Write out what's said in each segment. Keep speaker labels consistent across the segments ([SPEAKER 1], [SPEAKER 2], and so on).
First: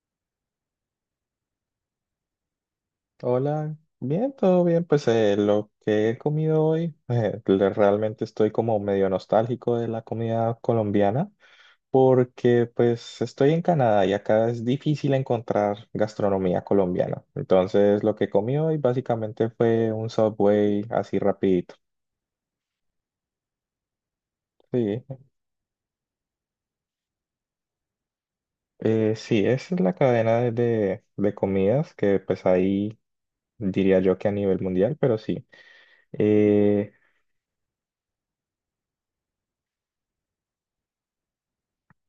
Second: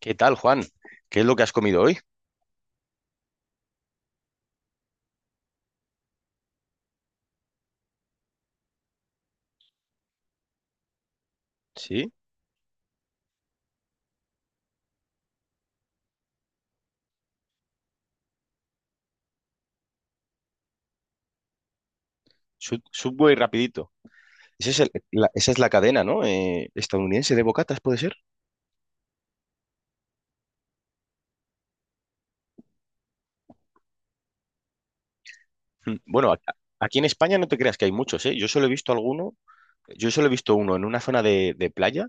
[SPEAKER 1] ¿Qué tal, Juan? ¿Qué es lo que has comido hoy?
[SPEAKER 2] Hola, bien, todo bien. Pues lo que he comido hoy, realmente estoy como medio nostálgico de la comida colombiana
[SPEAKER 1] Sí.
[SPEAKER 2] porque pues estoy en Canadá y acá es difícil encontrar gastronomía colombiana. Entonces lo que comí hoy básicamente fue un Subway así rapidito.
[SPEAKER 1] Subway rapidito. Ese es
[SPEAKER 2] Sí,
[SPEAKER 1] esa es la cadena, ¿no? Estadounidense de bocatas, ¿puede ser?
[SPEAKER 2] sí, esa es la cadena de comidas que pues ahí diría yo que a nivel mundial, pero sí.
[SPEAKER 1] Mm. Bueno,
[SPEAKER 2] Eh,
[SPEAKER 1] aquí en España no te creas que hay muchos, ¿eh? Yo solo he visto alguno, yo solo he visto uno en una zona de playa,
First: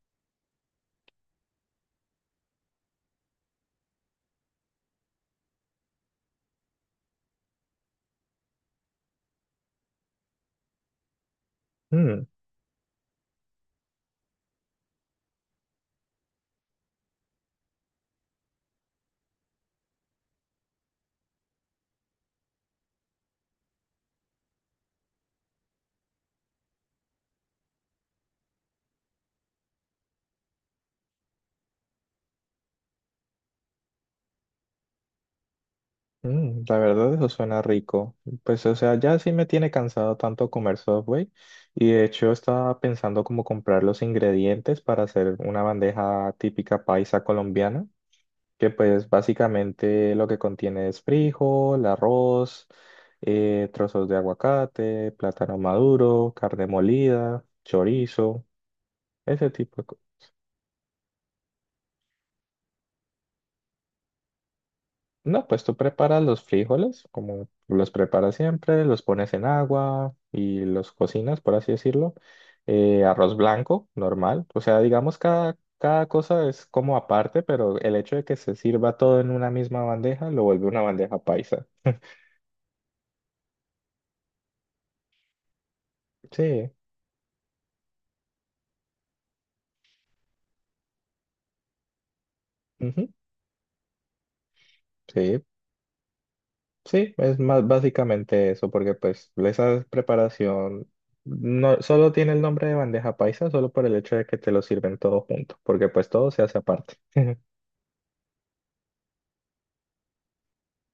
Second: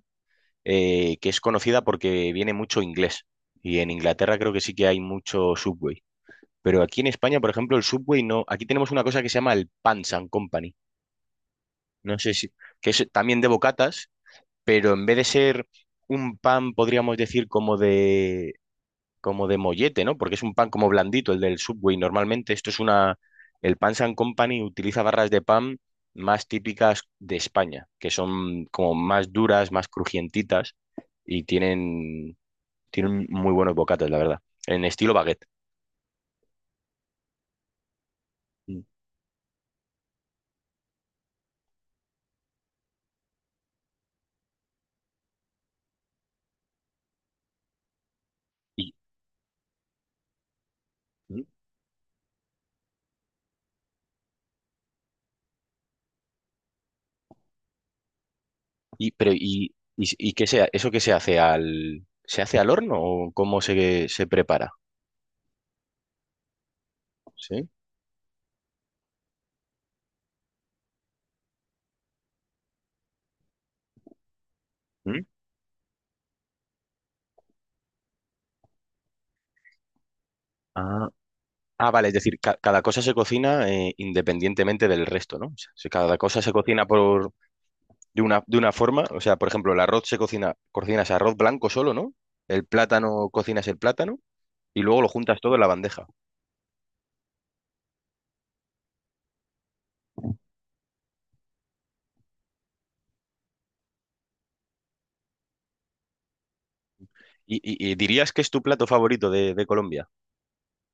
[SPEAKER 1] que es conocida porque viene mucho inglés. Y en Inglaterra creo que sí que hay mucho Subway. Pero aquí en España, por ejemplo, el Subway no. Aquí tenemos una cosa que se llama el Pans and Company. No
[SPEAKER 2] mm,
[SPEAKER 1] sé si. Que es también de bocatas, pero en vez de ser un pan, podríamos decir, como de mollete, ¿no? Porque es un pan como blandito, el del Subway. Normalmente esto es una. El Pan and Company utiliza barras de pan más típicas de España, que son como más duras, más crujientitas y tienen muy buenos bocates, la verdad, en estilo baguette.
[SPEAKER 2] Mm, la verdad, eso suena rico. Pues, o
[SPEAKER 1] Mm.
[SPEAKER 2] sea, ya sí me tiene cansado tanto comer Subway y de hecho estaba pensando como comprar los ingredientes para hacer una bandeja típica paisa colombiana, que
[SPEAKER 1] Y,
[SPEAKER 2] pues básicamente lo que contiene es
[SPEAKER 1] mm.
[SPEAKER 2] frijol, arroz, trozos de aguacate, plátano maduro, carne molida, chorizo, ese tipo de cosas.
[SPEAKER 1] ¿Eso qué se hace al horno, o cómo se prepara?
[SPEAKER 2] No, pues tú preparas los frijoles, como
[SPEAKER 1] ¿Sí?
[SPEAKER 2] los preparas siempre, los pones en agua y los cocinas, por así decirlo. Arroz blanco, normal. O sea, digamos,
[SPEAKER 1] ¿Mm?
[SPEAKER 2] cada cosa es como aparte, pero el hecho de que se sirva todo en una misma bandeja lo vuelve una
[SPEAKER 1] Ah.
[SPEAKER 2] bandeja paisa.
[SPEAKER 1] Ah, vale, es decir, cada cosa se cocina, independientemente del resto, ¿no? O sea, si cada cosa se
[SPEAKER 2] Sí,
[SPEAKER 1] cocina por de una forma, o sea, por ejemplo, el arroz cocinas arroz blanco solo, ¿no? El
[SPEAKER 2] ujú,
[SPEAKER 1] plátano, cocinas el plátano y luego lo juntas
[SPEAKER 2] sí,
[SPEAKER 1] todo en la bandeja.
[SPEAKER 2] sí, es más básicamente eso, porque pues esa preparación no solo tiene el nombre de bandeja paisa, solo por el hecho de que te lo sirven todo junto, porque pues todo se hace aparte.
[SPEAKER 1] Y dirías que es tu plato favorito de Colombia.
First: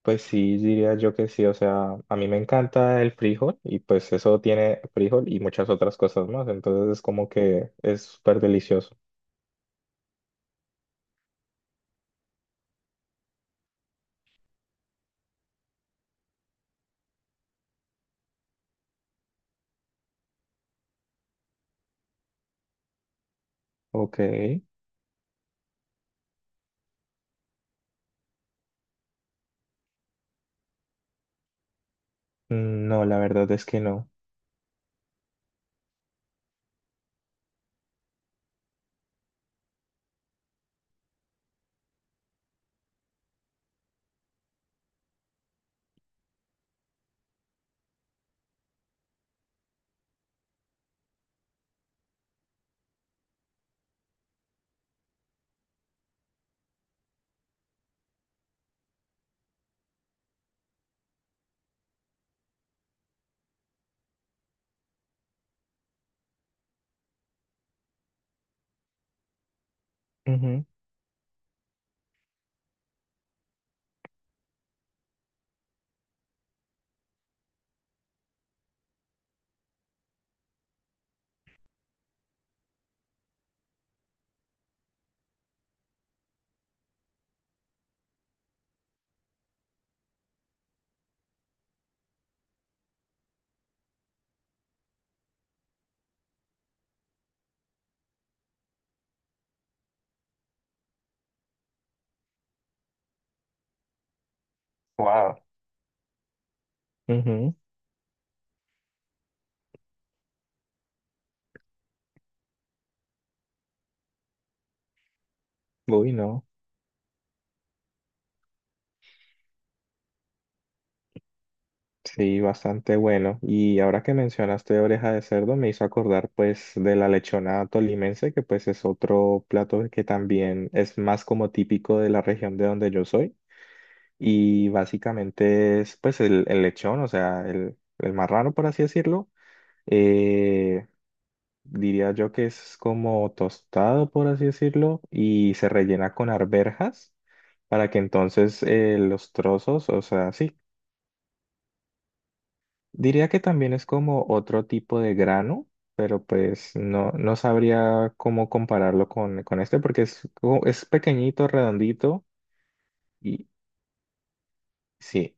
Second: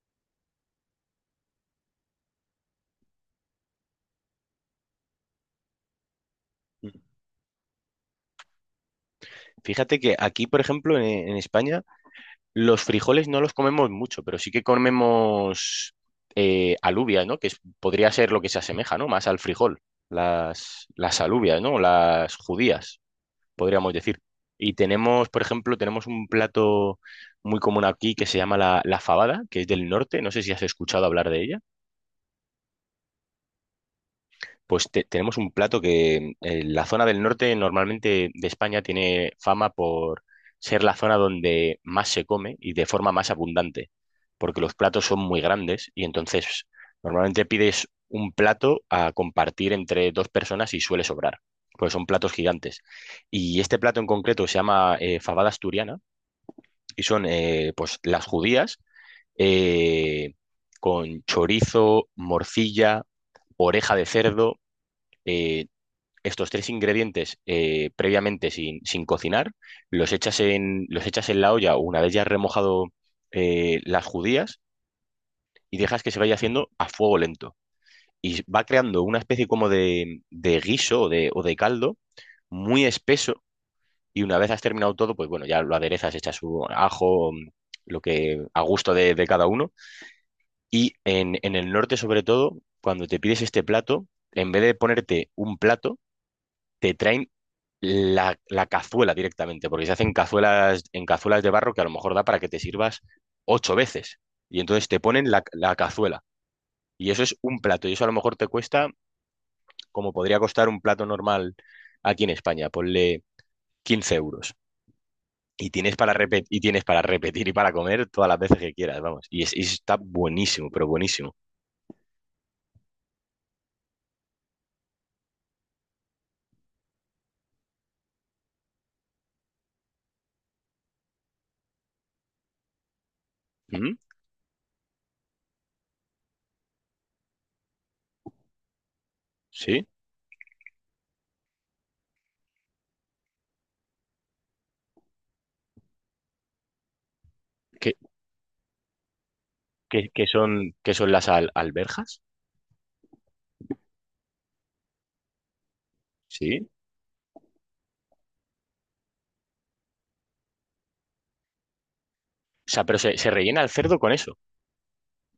[SPEAKER 2] Pues sí, diría yo que sí, o sea, a mí me encanta el frijol y pues eso tiene frijol y muchas otras cosas más, entonces
[SPEAKER 1] Mm.
[SPEAKER 2] es como que es súper delicioso.
[SPEAKER 1] Fíjate que aquí, por ejemplo, en España, los frijoles no los comemos mucho, pero sí que comemos, alubias, ¿no? Que es- podría ser lo que se asemeja, ¿no? Más al frijol. Las alubias, ¿no? Las judías. Podríamos decir.
[SPEAKER 2] Ok.
[SPEAKER 1] Y tenemos, por ejemplo, tenemos un plato muy común aquí que se llama la fabada, que es del norte. No sé si has escuchado hablar de ella.
[SPEAKER 2] Mm, no, la verdad es que no.
[SPEAKER 1] Pues tenemos un plato que, la zona del norte normalmente de España tiene fama por ser la zona donde más se come y de forma más abundante, porque los platos son muy grandes y entonces normalmente pides un plato a compartir entre dos personas y suele sobrar, porque son platos gigantes. Y este plato en concreto se llama, fabada asturiana, y son, pues las judías eh, con chorizo, morcilla, oreja de cerdo. eh, Estos tres ingredientes, previamente sin cocinar,
[SPEAKER 2] Ujú.
[SPEAKER 1] los echas en la olla una vez ya has remojado, las judías, y dejas que se vaya haciendo a fuego lento. Y va creando una especie como de guiso o de caldo muy espeso, y una vez has terminado todo, pues bueno, ya lo aderezas, echas su ajo, lo que a gusto de cada uno. Y en el norte, sobre todo, cuando te pides este plato, en vez de ponerte un plato, te traen la cazuela directamente, porque se hacen cazuelas, en cazuelas de barro que a lo mejor da para que te sirvas ocho veces. Y entonces te ponen
[SPEAKER 2] Wow.
[SPEAKER 1] la cazuela. Y eso es
[SPEAKER 2] Ujú.
[SPEAKER 1] un plato. Y eso a lo mejor te cuesta, como podría costar un plato normal aquí en España, ponle 15 euros. Y tienes para
[SPEAKER 2] Uy, no.
[SPEAKER 1] repetir, y tienes para repetir y para comer todas las veces que quieras, vamos. Y está buenísimo, pero buenísimo.
[SPEAKER 2] Sí, bastante bueno. Y ahora que mencionaste oreja de cerdo, me hizo acordar pues de la lechona tolimense, que pues es otro plato que también es más como típico de la región de donde yo soy.
[SPEAKER 1] ¿Mm?
[SPEAKER 2] Y básicamente es pues el lechón, o sea, el marrano por así decirlo.
[SPEAKER 1] ¿Sí?
[SPEAKER 2] Eh, Diría yo que es como tostado por así decirlo y se rellena con arvejas para
[SPEAKER 1] ¿Qué,
[SPEAKER 2] que entonces los trozos, o
[SPEAKER 1] qué- qué
[SPEAKER 2] sea, sí,
[SPEAKER 1] son, qué son las alberjas?
[SPEAKER 2] diría que también es como otro tipo de grano, pero
[SPEAKER 1] ¿Sí?
[SPEAKER 2] pues no, no sabría cómo compararlo con este porque es, es pequeñito, redondito
[SPEAKER 1] O sea, pero se
[SPEAKER 2] y
[SPEAKER 1] rellena el cerdo con eso.
[SPEAKER 2] sí,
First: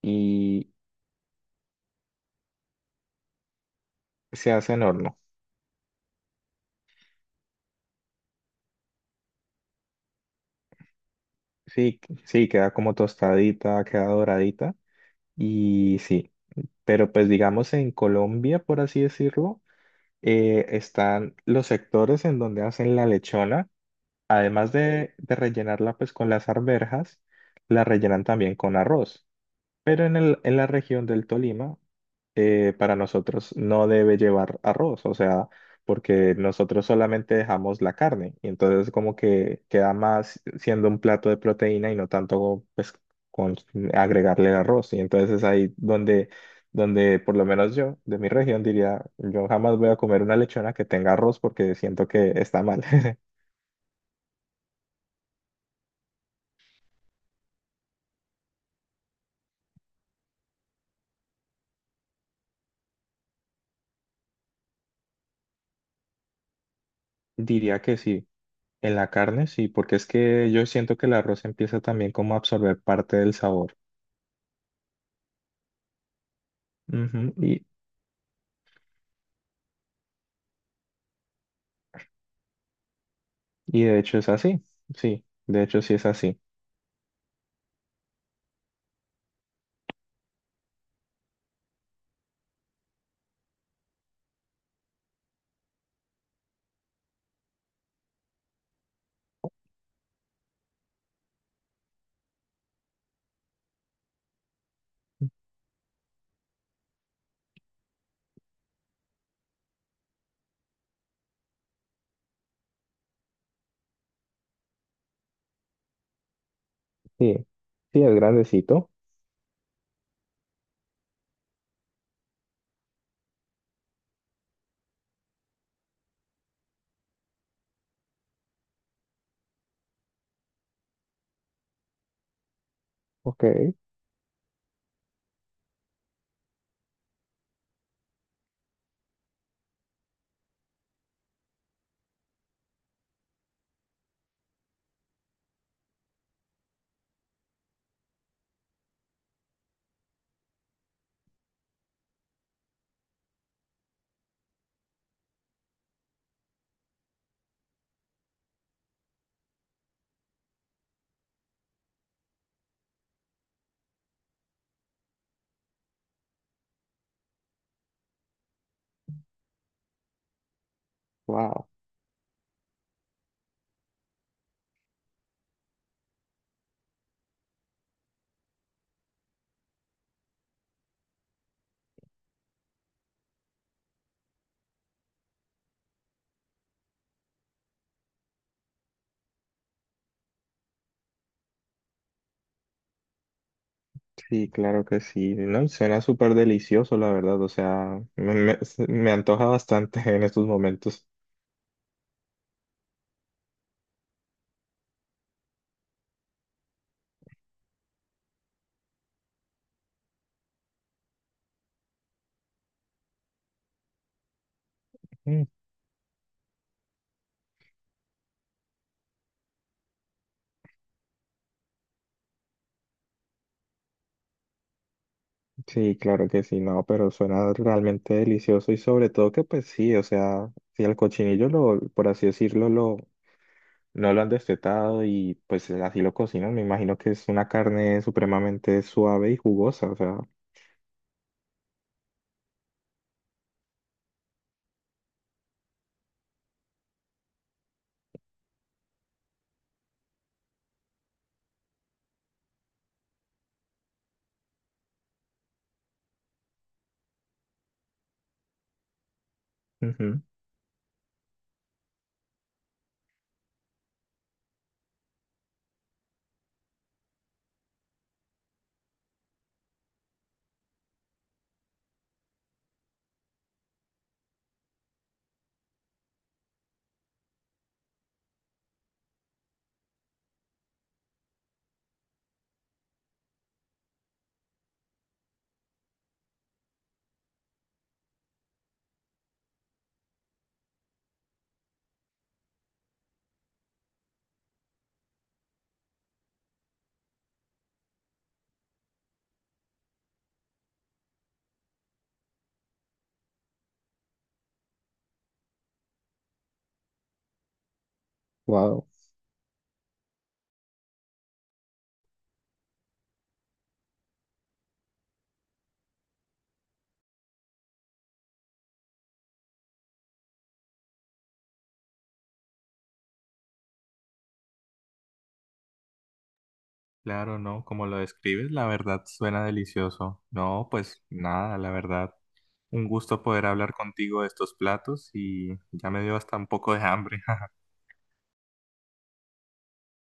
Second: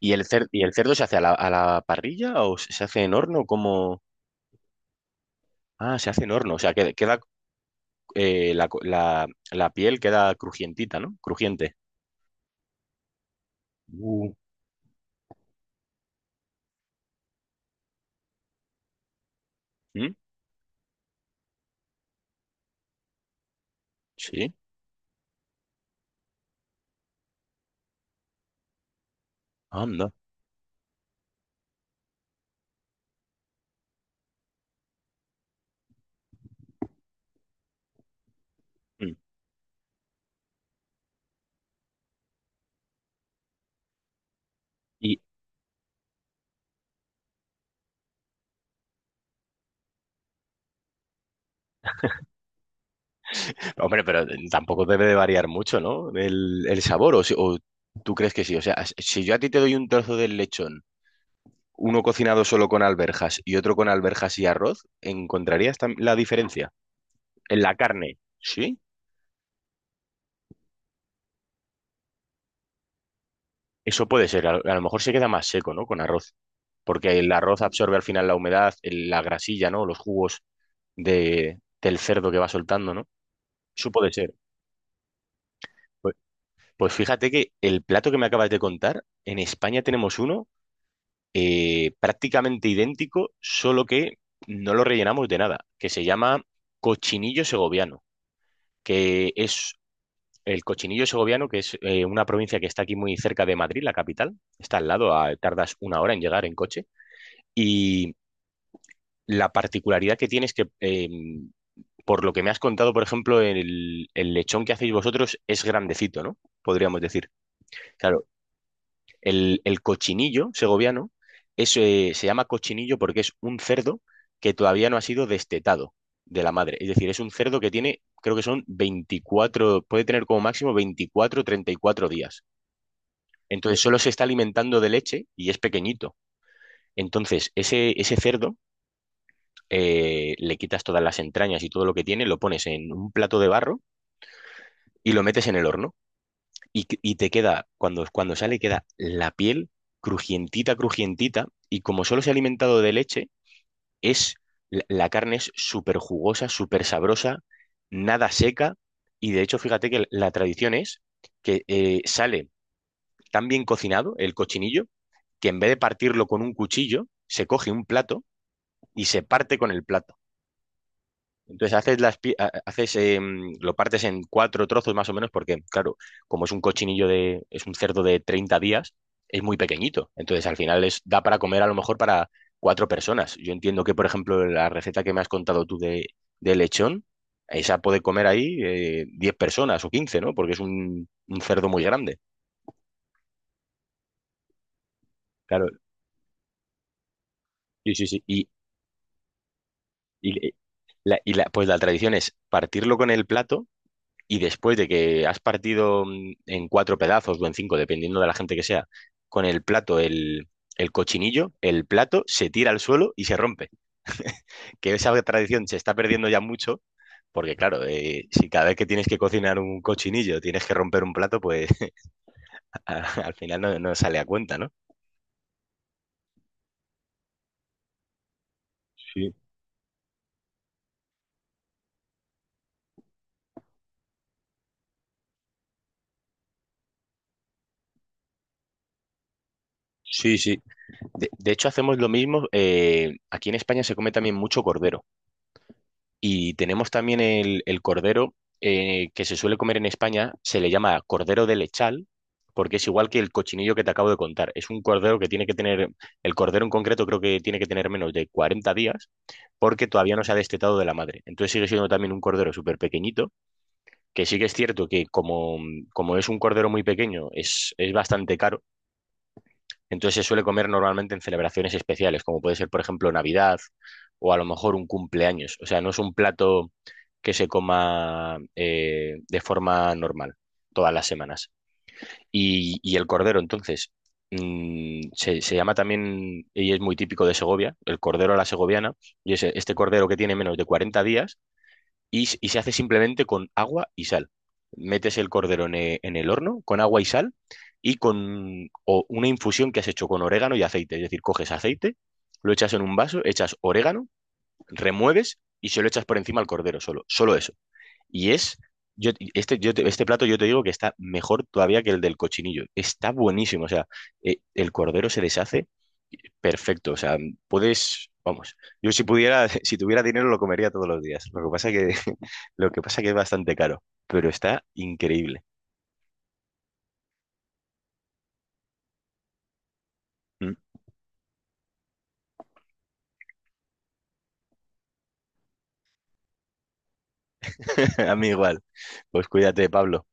[SPEAKER 1] Y
[SPEAKER 2] y
[SPEAKER 1] el cerdo se hace a la parrilla, o se hace en horno? Como
[SPEAKER 2] se hace en horno.
[SPEAKER 1] Ah, se hace en horno. O sea, queda, eh, la, co- la- la piel queda crujientita, ¿no? Crujiente.
[SPEAKER 2] Sí, sí, queda como tostadita, queda
[SPEAKER 1] Uh.
[SPEAKER 2] doradita y sí, pero pues digamos en Colombia, por así decirlo,
[SPEAKER 1] ¿Mm?
[SPEAKER 2] están los sectores en donde hacen la lechona,
[SPEAKER 1] Sí.
[SPEAKER 2] además de rellenarla pues con las arvejas, la rellenan también con arroz. Pero
[SPEAKER 1] Anda.
[SPEAKER 2] en el, en la región del Tolima, para nosotros no debe llevar arroz, o sea, porque nosotros solamente dejamos la carne y entonces
[SPEAKER 1] Mm.
[SPEAKER 2] como que queda más siendo un plato de proteína y no tanto pues con agregarle el arroz. Y
[SPEAKER 1] Y,
[SPEAKER 2] entonces es ahí donde, donde por lo menos yo de mi región diría, yo jamás voy a comer una lechona que tenga arroz porque siento que está mal.
[SPEAKER 1] hombre, pero tampoco debe de variar mucho, ¿no? El sabor, o, si- o tú crees que sí. O sea, si yo a ti te doy un trozo del lechón, uno cocinado solo con alberjas y otro con alberjas y arroz, ¿encontrarías la diferencia? En la
[SPEAKER 2] Diría que
[SPEAKER 1] carne,
[SPEAKER 2] sí.
[SPEAKER 1] ¿sí?
[SPEAKER 2] En la carne sí, porque es que yo siento que el arroz empieza también como a absorber parte del sabor.
[SPEAKER 1] Eso puede ser. A lo mejor se queda más seco, ¿no? Con arroz. Porque el
[SPEAKER 2] Ujú.
[SPEAKER 1] arroz absorbe al final la humedad, la grasilla, ¿no? Los jugos del cerdo que va soltando, ¿no?
[SPEAKER 2] Y
[SPEAKER 1] Eso
[SPEAKER 2] de
[SPEAKER 1] puede
[SPEAKER 2] hecho es
[SPEAKER 1] ser.
[SPEAKER 2] así, sí, de hecho sí es
[SPEAKER 1] Pues,
[SPEAKER 2] así,
[SPEAKER 1] pues fíjate que el plato que me acabas de contar, en España tenemos uno, prácticamente idéntico, solo que no lo rellenamos de nada, que se llama cochinillo segoviano. Que es el cochinillo segoviano, que es, una provincia que está aquí muy cerca de Madrid, la capital, está al lado, tardas una hora en llegar en coche, y la particularidad que tiene es que, por lo que me has contado, por ejemplo, el lechón que hacéis vosotros es grandecito, ¿no? Podríamos decir.
[SPEAKER 2] sí, sí es
[SPEAKER 1] Claro.
[SPEAKER 2] grandecito,
[SPEAKER 1] El cochinillo segoviano es, se llama cochinillo porque es un cerdo que todavía no ha sido destetado de la madre. Es decir, es un cerdo que tiene, creo que son 24, puede tener como máximo 24, 34 días.
[SPEAKER 2] ok,
[SPEAKER 1] Entonces solo se está alimentando de leche y es pequeñito. Entonces ese cerdo, le quitas todas las entrañas y todo lo que tiene, lo pones en un plato de barro y lo metes en el horno. Y, y te queda, cuando sale, queda la piel crujientita, crujientita, y como solo se ha alimentado de leche, es, la carne es súper jugosa, súper sabrosa, nada seca, y de hecho, fíjate que la tradición es que, sale tan bien cocinado el cochinillo, que en vez de partirlo con un cuchillo, se coge un plato y se parte con el plato.
[SPEAKER 2] wow,
[SPEAKER 1] Entonces haces las pi- ha- haces lo partes en cuatro trozos más o menos, porque claro, como es un cochinillo de es un cerdo de 30 días, es muy pequeñito. Entonces al final es da para comer a lo mejor para cuatro personas. Yo entiendo que, por ejemplo, la receta que me has contado tú de lechón, esa puede comer ahí, 10 personas o 15, ¿no? Porque es un cerdo muy grande.
[SPEAKER 2] sí, claro que sí, no,
[SPEAKER 1] Claro.
[SPEAKER 2] suena súper delicioso, la verdad, o
[SPEAKER 1] Sí,
[SPEAKER 2] sea,
[SPEAKER 1] sí, sí.
[SPEAKER 2] me antoja bastante en estos
[SPEAKER 1] Y
[SPEAKER 2] momentos.
[SPEAKER 1] y, pues la tradición es partirlo con el plato, y después de que has partido, en cuatro pedazos o en cinco, dependiendo de la gente que sea, con el plato, el cochinillo, el plato se tira al suelo y se rompe. Que esa
[SPEAKER 2] Mm,
[SPEAKER 1] tradición se está perdiendo ya mucho, porque claro, si cada vez que tienes que cocinar un cochinillo tienes que romper un plato, pues al final no sale a cuenta, ¿no?
[SPEAKER 2] sí, claro que sí, no, pero suena realmente delicioso y sobre todo
[SPEAKER 1] Sí,
[SPEAKER 2] que pues sí, o sea, si el cochinillo lo, por así decirlo, lo, no lo han destetado y pues así lo cocinan, me imagino que es una carne supremamente suave y jugosa, o sea.
[SPEAKER 1] sí, sí. De hecho, hacemos lo mismo. Aquí en España se come también mucho cordero. Y tenemos también el cordero que se suele comer en España, se le llama cordero de lechal, porque es igual que el cochinillo que te acabo de contar. Es un cordero que tiene que tener, el cordero en concreto creo que tiene que tener menos de 40 días, porque todavía no
[SPEAKER 2] Ujú.
[SPEAKER 1] se ha destetado de la madre. Entonces sigue siendo también un cordero súper pequeñito, que sí que es cierto que como es un cordero muy pequeño, es bastante caro. Entonces se suele comer normalmente en celebraciones especiales, como puede ser, por ejemplo, Navidad o a lo mejor un cumpleaños. O sea, no es un plato que se coma, de forma normal todas las semanas. Y el cordero, entonces, se llama también, y es muy típico de Segovia, el cordero a la segoviana, y es este cordero que tiene menos de 40 días, y, y se hace simplemente con agua y sal. Metes el cordero en el horno con agua y sal, y con o una infusión que has hecho con orégano y aceite. Es decir, coges aceite, lo echas en un vaso, echas orégano, remueves y se lo echas por encima al cordero solo. Solo eso. Y es,
[SPEAKER 2] Wow.
[SPEAKER 1] yo, este, yo te- Este plato yo te digo que está mejor todavía que el del cochinillo. Está buenísimo. O sea, el cordero se deshace perfecto, o sea, puedes, vamos, yo, si pudiera, si tuviera dinero lo comería todos los días. Lo que pasa que, lo que pasa que es bastante caro, pero está increíble.
[SPEAKER 2] Claro, ¿no? Como lo describes, la verdad suena delicioso.
[SPEAKER 1] Mm.
[SPEAKER 2] No, pues nada, la verdad. Un gusto poder hablar contigo de estos platos y ya me dio hasta un poco de hambre.
[SPEAKER 1] A mí igual. Pues cuídate, Pablo.